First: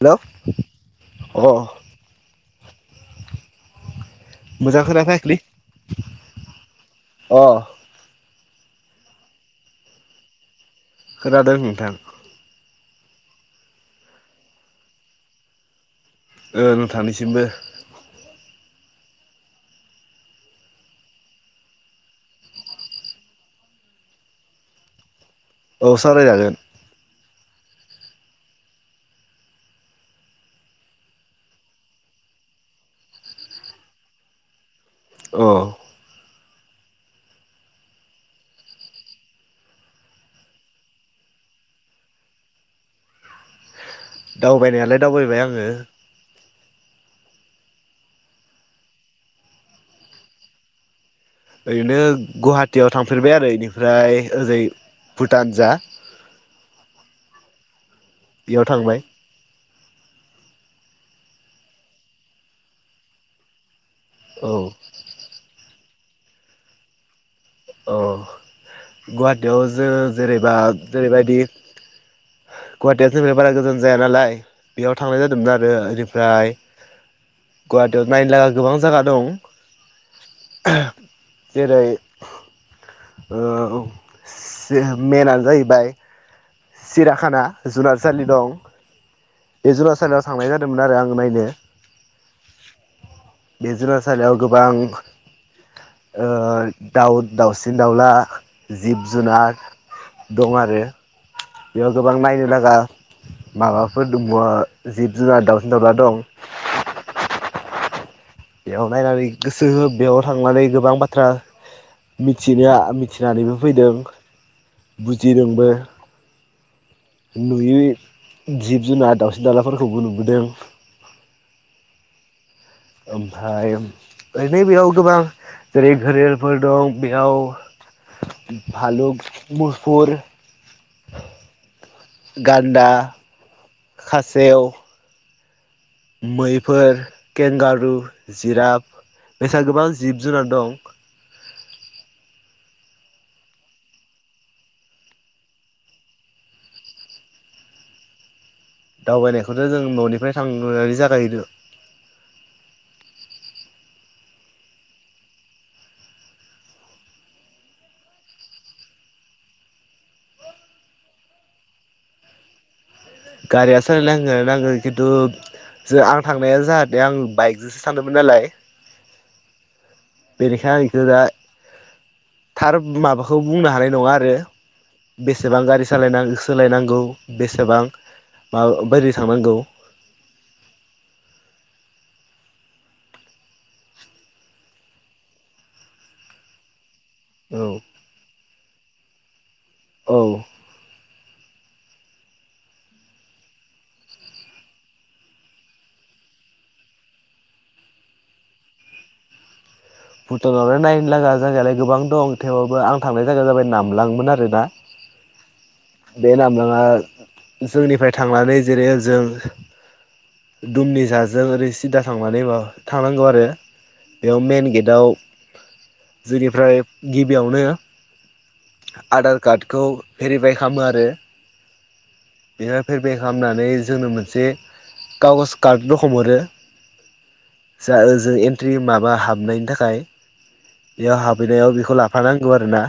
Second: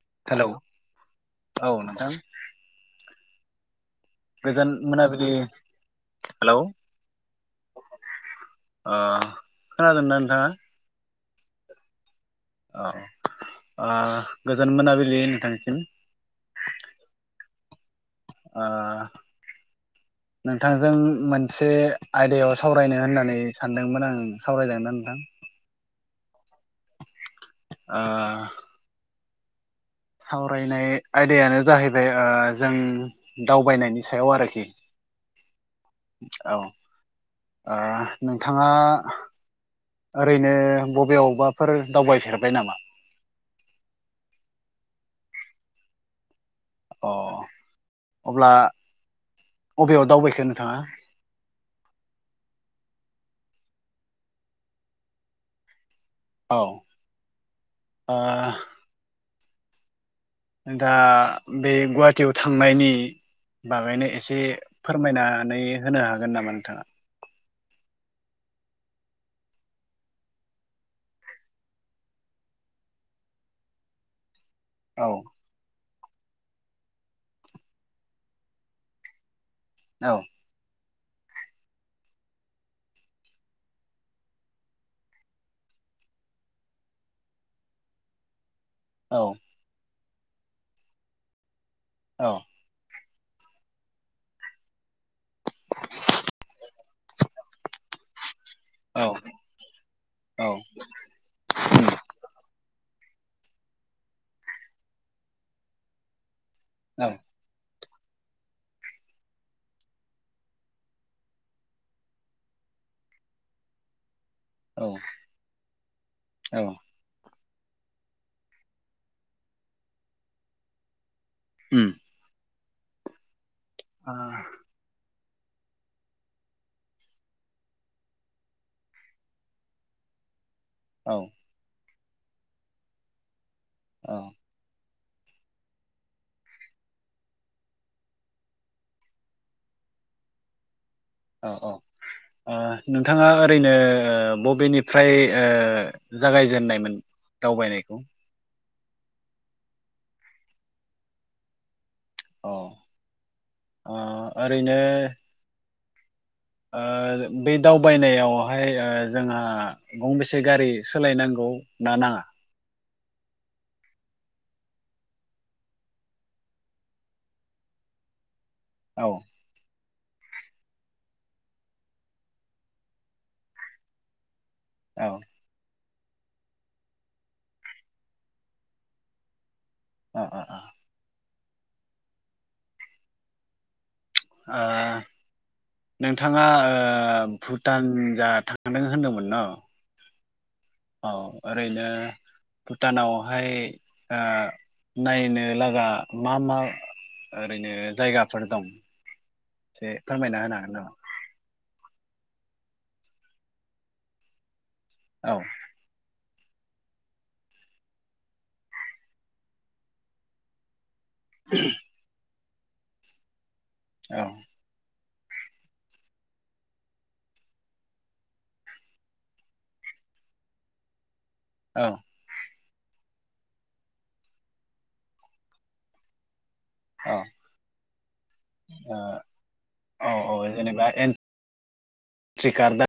Hello अ औ नोंथां गोजोन मोजां खोना मोनाबिलि फैयाखैलै हेलौ अ अ खोनादोंना नोंथाङा? खोनादों नोंथां औ अ गोजोन मोनाबिलि नोंथांसिम ओ नोंथांनिसिमबो आ नोंथांजों मोनसे आयदायाव सावरायनो होननानै सानदोंमोन आं सावरायजागोनना नोंथां? औ सावरायजागोन आ सावरायनाय आयदायानो जाहैबाय अ जों दावबायनायनि सायाव आरोखि औ औ आ नोंथाङा ओरैनो बबेआवबाफोर दावबायफेरबाय नामा? दावबायनायालाय दावबायबाय आङो अ अब्ला अबेयाव दावबायखो नोंथाङा ओरैनो गुवाहाटीयाव थांफेरबाय आरो इनिफ्राय ओजै भुटान जा औ अ बेयाव थांबाय दा बे गुवाहाटियाव थांनायनि बागैनो एसे औ फोरमायनानै होनो हागोन नामा नोंथाङा? औ गुवाहाटीयाव जोङो जेरैबा जेरैबायदि गुवाहाटिया जोंनिफ्राय बारा गोजान जाया नालाय बेयाव औ थांनाय जादोंमोन आरो ओरै ओमफ्राय गुवाहाटियाव नायनो लागा गोबां जागा दं औ जेरै अ मेनानो जाहैबाय सिराखाना जुनारसालि दं। औ बे जुनारसालिआव थांनाय जादोंमोन आरो आं नायनो औ बे जुनारसालियाव गोबां ओ दाउ दाउसिन दाउला जिब औ जुनार औ दं आरो बेयाव गोबां नायनो लागा माबाफोर दंबो जिब जुनार दावसिन दाउला दं। औ बेयाव नायनानै गोसोहो बेयाव थांनानै गोबां बाथ्रा मिथिनोआ मिथिनानैबो फैदों औ बुजिदोंबो नुयै जिब जुनार दाउसिन दालाफोरखौबो नुबोदों उम ओमफाय औ ओरैनो बेयाव गोबां जेरै- घोरेलफोर दं बेयाव भालुक मुफुर औ गान्दा औ खासेव मैफोर केेंगारु जिराब बेसा गोबां जिब जुनार दं। औ औ ओ नोंथाङा ओरैनो बबेनिफ्राय ओ जागायजेननायमोन दावबायनायखौ दावबायनायखौथ' जों न'निफ्राय थांनानै जागायहैदो अ अ ओरैनो ओ बे दावबायनायावहाय ओ जोंहा गंबेसे गारि सोलायनांग' गौ ना नाङा? गारिया सोलाय नांगो नांगो खिन्थु जो आं थांनाया जाहाथे आं बाइकजोंसो थांदोमोन नालाय औ बेनिखायनो आं इखौ दा थार माबाखौ बुंनो हानाय नङा आरो औ बेसेबां गारि सालायनां सोलायनांगौ बेसेबां मा बायदि थांनांगौ अ अ अ ओ नोंथाङा ओ औ भुटान जा थां थांदों होनदोंमोन न' औ औ ओरैनो भुटानावहाय ओ नायनो लागा मा मा ओरैनो जायगाफोर दं। एसे फोरमायना होनो हागोन भुटानावलाय नामा? नायनो लागा जायगायालाय गोबां दं थेवबाबबो आं थांनाय जायगाया जाबाय नामलांमोन आरोना औ बे नामलाङा जोंनिफाय थांनानै जेरै- ओ जों दुमनि जाजों ओरै सिदा थांनानैबा थांनांगौ आरो बेयाव मेन गेटआव जोंनिफ्राय गिबियावनो आधार कार्डखौ भेरिफाइ खामो आरो औ बेनिफाय भेरिभाइ खालामनानै जोंनो मोनसे कागस कार्ड रखम हरो औ जा ओजों एन्ट्रि माबा हाबनायनि थाखाय ओ औ औ जेनेबा बेयाव हाबैनायाव बेखौ एन्ट्रि लाफानांगौ कार्ड आरोना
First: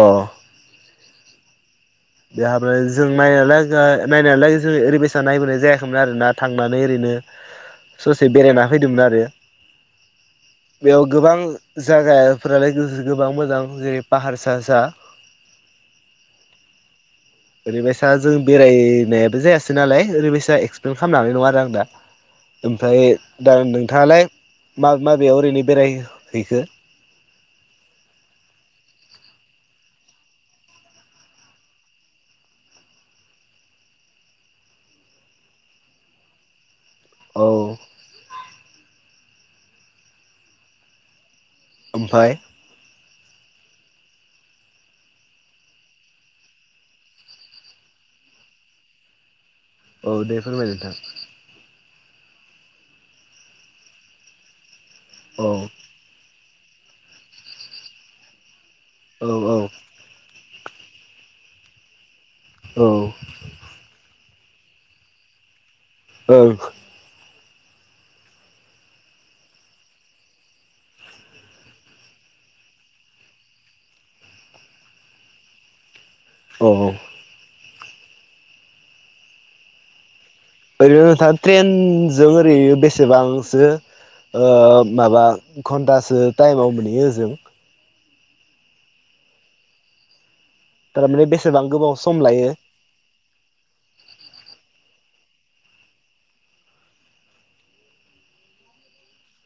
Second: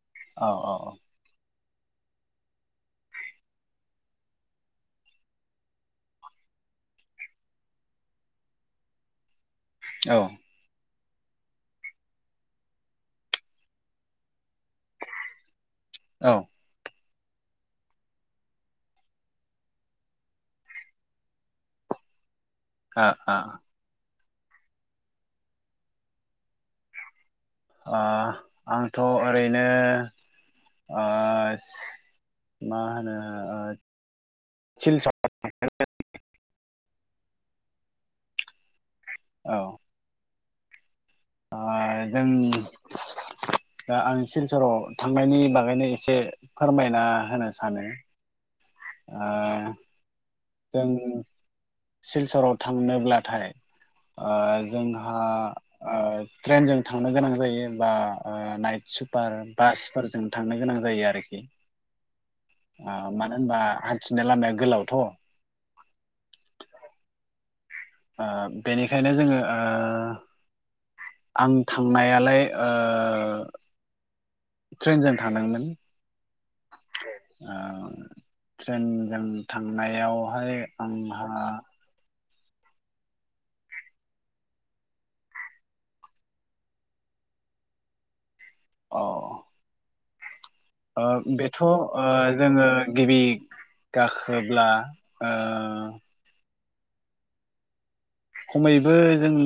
अ औ बेहाब जों नायनायालाय नायालाय जों ओरैबायसाना नायबोनाय जायाखैमोन आरोना थांनानै ओरैनो ससे बेरायना फैदोंमोन आरो औ बेयाव गोबां जायगाफोरालाय गो-गोबां मोजां जेरै- पाहारसा सा औ ओरैबायसा जों बेरायनायाबो जायासै नालाय ओरैबायसा एक्सप्लेन खालामनो हानाय नङा आरो आं दा आ ओमफ्राय आ दा नोंथाङालाय मा माबेयाव ओरैनो बेरायहैखो? आ आंथ' ओरैनो ओ मा होनो ओ सिल [unintelligible] औ औ। अ जों ओमफ्राय दा आं सिलसराव थांनायनि बागैनो एसे फोरमायना होनो सानो। आ औ दे फोरमाय नोंथां। सिलसराव थांनोब्लाथाय अ जोंहा औ अ ट्रेनजों थांनो गोनां जायो बा नाइट औ सुपार औ बासफोरजों थांनो गोनां जायो। जायो आरोखि औ मानो होनबा हान्थिनाय लामाया गोलावथ' औ। ओ बेनिखायनो जोङो ओ आं थांनायालाय ओ ट्रेनजों थादोंमोन औ औ ओ ट्रेनजों थांनायाव ओरैनो नोंथाङा ट्रेनजों ओरै बेसेबांसो ओ माबा घन्टासो टाइमाव मोनहैयो ओजों अ। ओ थारमाने बेथ' बेसेबां ओ गोबाव सम लायो जोङो गिबि गाखोब्ला ओ खमैबो जों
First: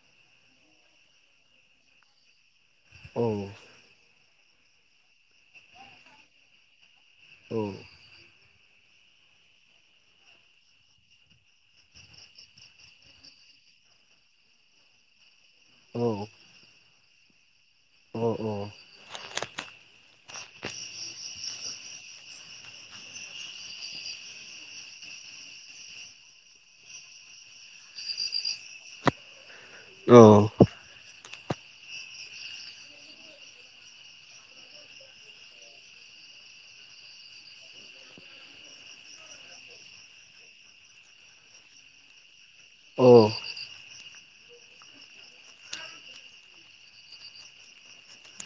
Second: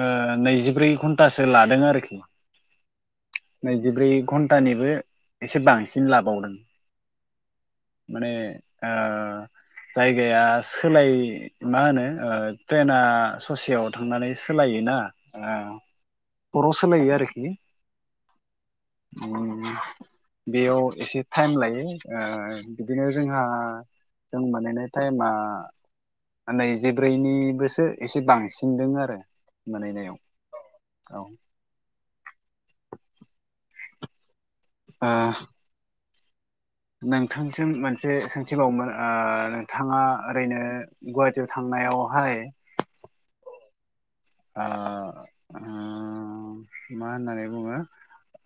ओ नैजिब्रै घन्टासो लादों आरोखि औ नैजिब्रै घन्टानिबो एसे बांसिन लाबावदों औ माने आ जायगाया सोलाय मा होनो ओ ट्रेना ससेयाव थांनानै सोलायो औ [unintelligible] खर' सोलायो आरोखि औ औ ओम। बेयाव एसे टाइम लायो ओ बिदिनो जोंहा जों बानायनाय टाइमा नै जिब्रैनिबोसो एसे बांसिन दों आरो मोनहैनायाव औ औ ओ। नोंथांसिम मोनसे सोंथिबावोमोन ओ नोंथाङा ओरैनो गुवाहाटियाव थां नायावहाय औ आ उम मा होननानै बुङो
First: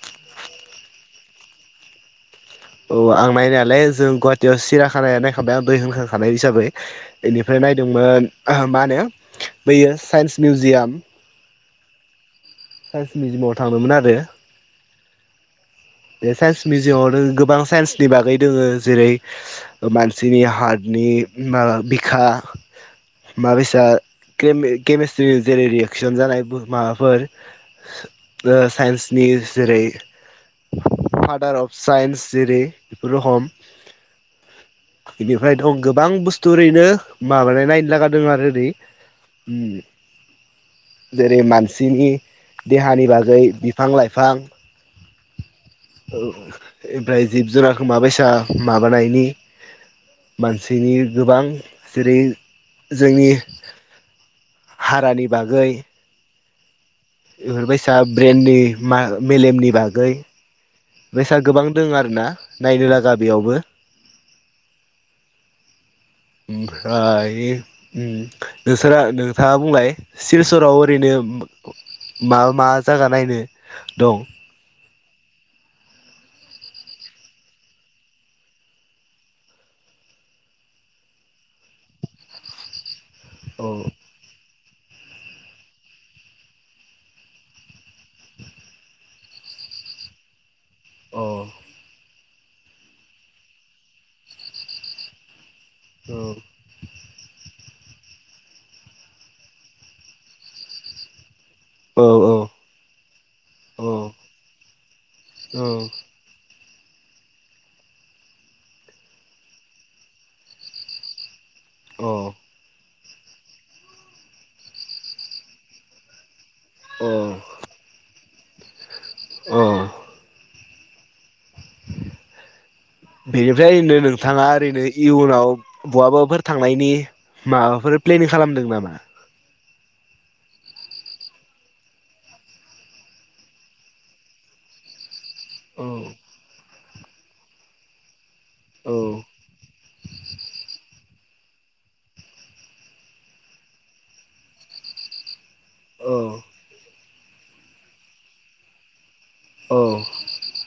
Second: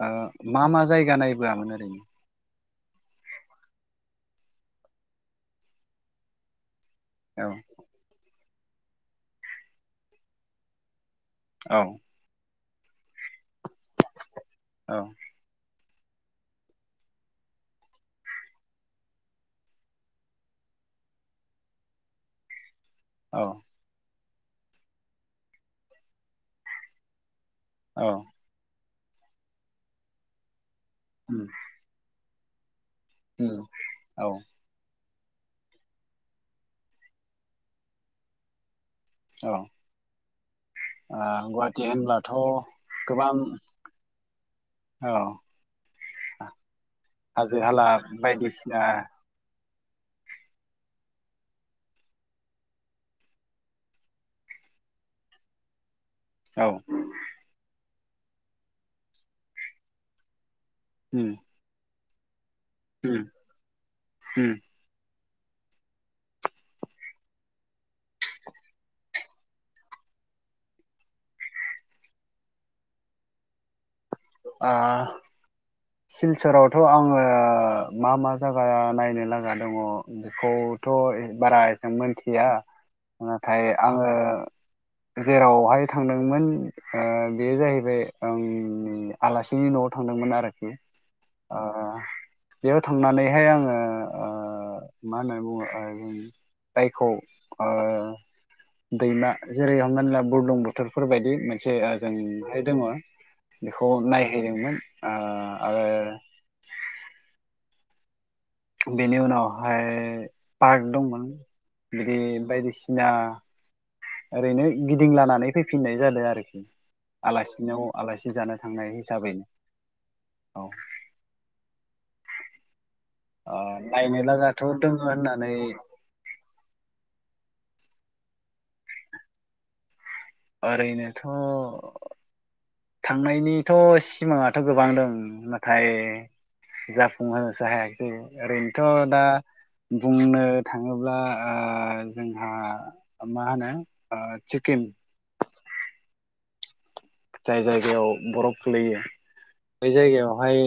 ओ मा मा जायगा नायबोआमोन ओरैनो औ आं नानायालाय जों गुवाहाटियाव सिरिया खाना नायखांबाय आं दहाय होनखांखानाय हिसाबै औ बेनिफ्राय नायदोंमोन मा होनो बैयो साइन्स मिउजियाम औ। साइन्स मिउजियामाव थांदोंमोन आरो। औ। बे साइन्स मिउजियामाव गोबां साइन्सनि बागै दङो जेरै मानसिनि हार्ट नि मा बिखा औ मा बेसाद केमिस्ट्रिनि जेरै रियेकसन जानाय माबाफोर औ साइन्सनि जेरै उम फादार अफ साइन्स जेरै बेफोरो हम उम औ [unintelligible] बेनिफ्राय दं गोबां बुस्थु ओरैनो माबानाय नायनो लागा दों आरो ओरै औ ओ जेरै गुवाहाटि मानसिनि होनब्लाथ' देहानि गोबां बागै बिफां-लाइफां बिफां औ ओ ओमफ्राय हाजो जिब-जुनारखौ हाला माबायसा बायदिसिना माबानायनि मानसिनि गोबां जेरै जोंनि हारानि बागै औ बेफोरबायसा ब्रेन्डनि मा मेलेमनि बागै उम बेबायसा गोबां दं आरो ना? नायनो लागा उम बेयावबो उम ओमफ्राय ओ नोंस्रा नोंथाङा बुंलाय सिलसराव ओरैनो मा -मा जायगा नायनो दं? आ सिलसरावथ' आङो मा- मा जायगा नायनो गोनां दङ बेखौ थ' बारा मोजां मिथिया नाथाय औ आङो जेरावहाय थांदोंमोन ओ बे जाहैबाय ओं आलासिनि न'आव थांदोंमोन आरोखि औ ओ बेयाव थांनानैहाय आङो ओ मा होनना बुङो ओ औ जायखौ ओ दैमा जेरै हमनाानला बुरलुंबुथुरफोरबायदि मोनसे ओ औ जेयाजोंहाय दङ बेखौ नायहैदोंमोन ओ औ आरो बेनि उनावहाय पार्क दंमोन औ बिदि बायदिसिना ना ओरैनो गिदिंलानानै फैफिननाय जादों आरखि औ आलासिनियाव आलासि जानो थांनाय हिसाबैनो औ औ ओ बेनिफ्राय होनदो नायनो नोंथाङा लागाथ' ओरैनो दोङो होननानै इयुनाव बहाबाफोर थांनायनि माबाफोर प्लेनिं खालामदों नामा? ओरैनोथ' थांनायनिथ' सिमाङाथ' गोबां दं नाथाय औ जाफुंहोनोसो हायाखै ओरैनोथ' औ दा बुंनो थाङोब्ला ओ जोंहा मा होनो चिकेन औ जाय जायगायाव बर'फ गोग्लैयो औ बै जायगायावहाय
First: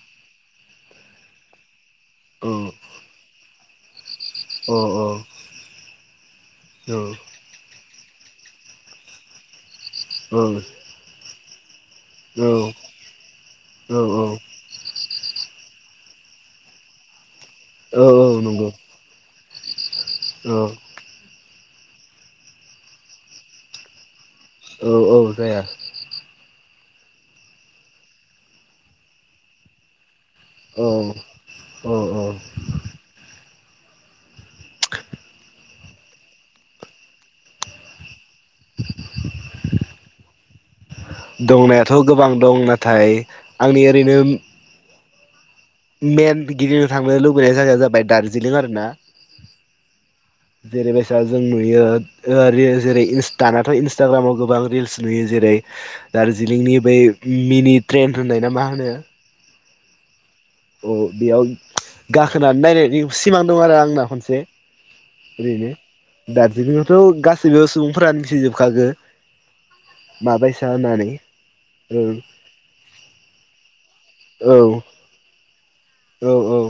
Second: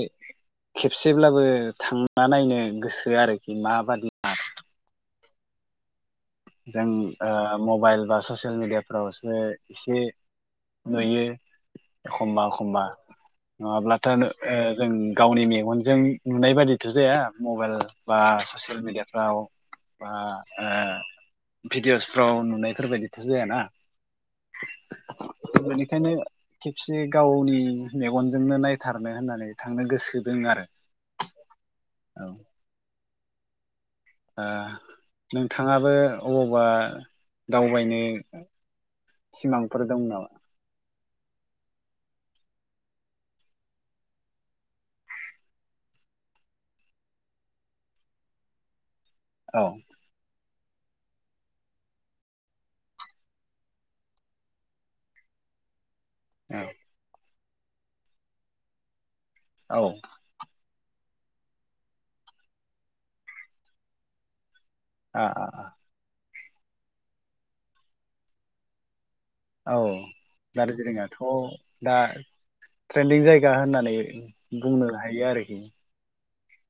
खेबसेब्लाबो थांना नायनो गोसो आरो माबादि म औ-औ जों ओ मबाइल बा ससियेल मिडियाफ्रावसो एसे नुयो एखमबा-एखमबा औ नङाब्लाथ' नो ओ जों गावनि मेगनजों जों नुनाय बादिथ' जाया मबाइल औ बा नंगौ ससियेल मेडियाफ्राव बा भिडिअ'सफ्राव नुनायफोरबायदिथ' जायाना औ औ जाया बेनिखायनो खेबसे गावनि मेगनजोंनो नायथारनो होननानै थांनो गोसो दों आरो औ औ औ ओ नोंथाङाबो अबावबा दावबायनो सिमांफोर दं नामा? दंनायाथ' गोबां दं नाथाय आंनि ओरैनो मेन गिदिंनो थांनो लुबैनाय जायगाया जाबाय दार्जिलिं आरो ना औ जेरै बायसा जों नुयो ओ रिल जेरै इन्सटा दानाथ' इन्सटाग्रामाव गोबां रिल्स नुयो जेरै औ दार्जिलिंनि बै मिनि ट्रेन होननाय ना मा होनो औ औ बेयाव गाखोनानै नायनायनि सिमां दं आरो आंना खनसे आ आ आ ओरैनो दार्जिलिंआवथ' गासैबो सुबुंफोरानो मिथिजोबखागो औ माबायसा होननानै दार्जिलिंआथ' दा औ ट्रेन्दिं जायगा होननानै औ बुंनो हायो आरोखि औ औ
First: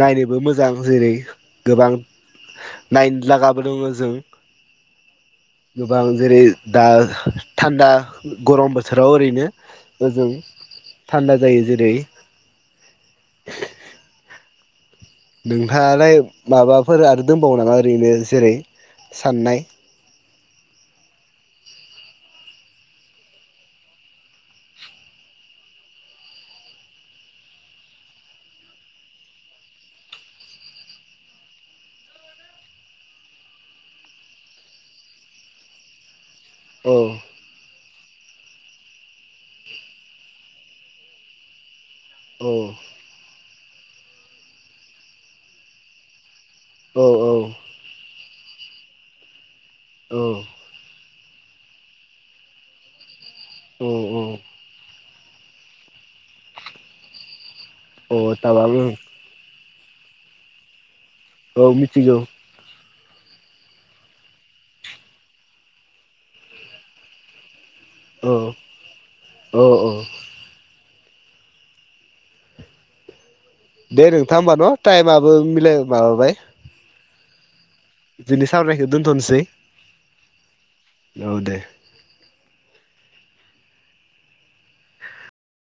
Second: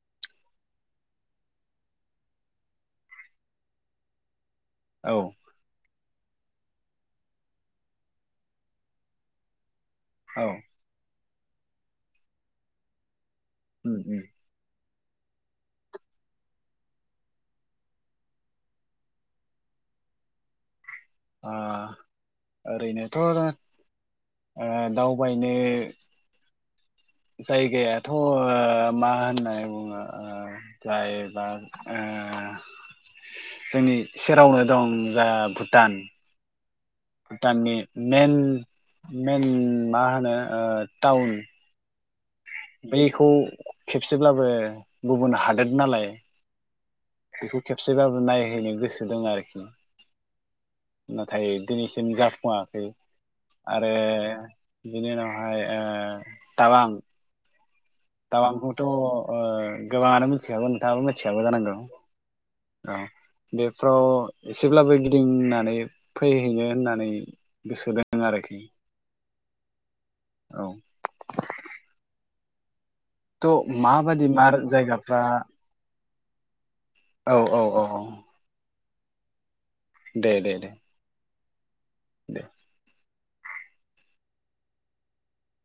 नायनोबो मोजां जेरै गोबां नायनोलागाबो दङ जों औ गोबां जेरै दा थान्दा गरम बोसोराव ओरैनो ओजों औ थान्दा जायो जेरै [inaudible] नोंहालाय माबाफोर आरो दंबावो नामा ओरैनो जेरै साननाय आ ओरैनोथ' दावबायनो जायगायाथ' मा होननानै बुङो ओ जायबा जोंनि सेरावनो दं जा भुटान औ भुटाननि मेइन मा होनो टाउन औ बैखौ खेबसेब्लाबो गुबुन हादोर नालाय औ बेखौ खेबसेबाबो नायहैनो गोसो दं आरोखि औ नाथाय दिनैसिम जाफुङाखै आरो औ औ बिनि उनावहाय ओ टाउवां औ थाबां टावांखौथ' ओं गोबाङानो मिथिखागौ नोंथाङाबो मि थिखानाय औ जानांगौ मिथिगौ बेफ्राव एसेब्लाबो गिदिंनानै फैहैनो होननानै गोसो दोङ औ आरोखि औ औ। औ। थ' दे माबादि नोंथां मा होमब न' जायगाफ्रा टाइमाबो मिलाय माबाबाय औ औ। औ दिनै सावरायनायखौ दोनथ'नोसै दे दे दे। औ दे दे।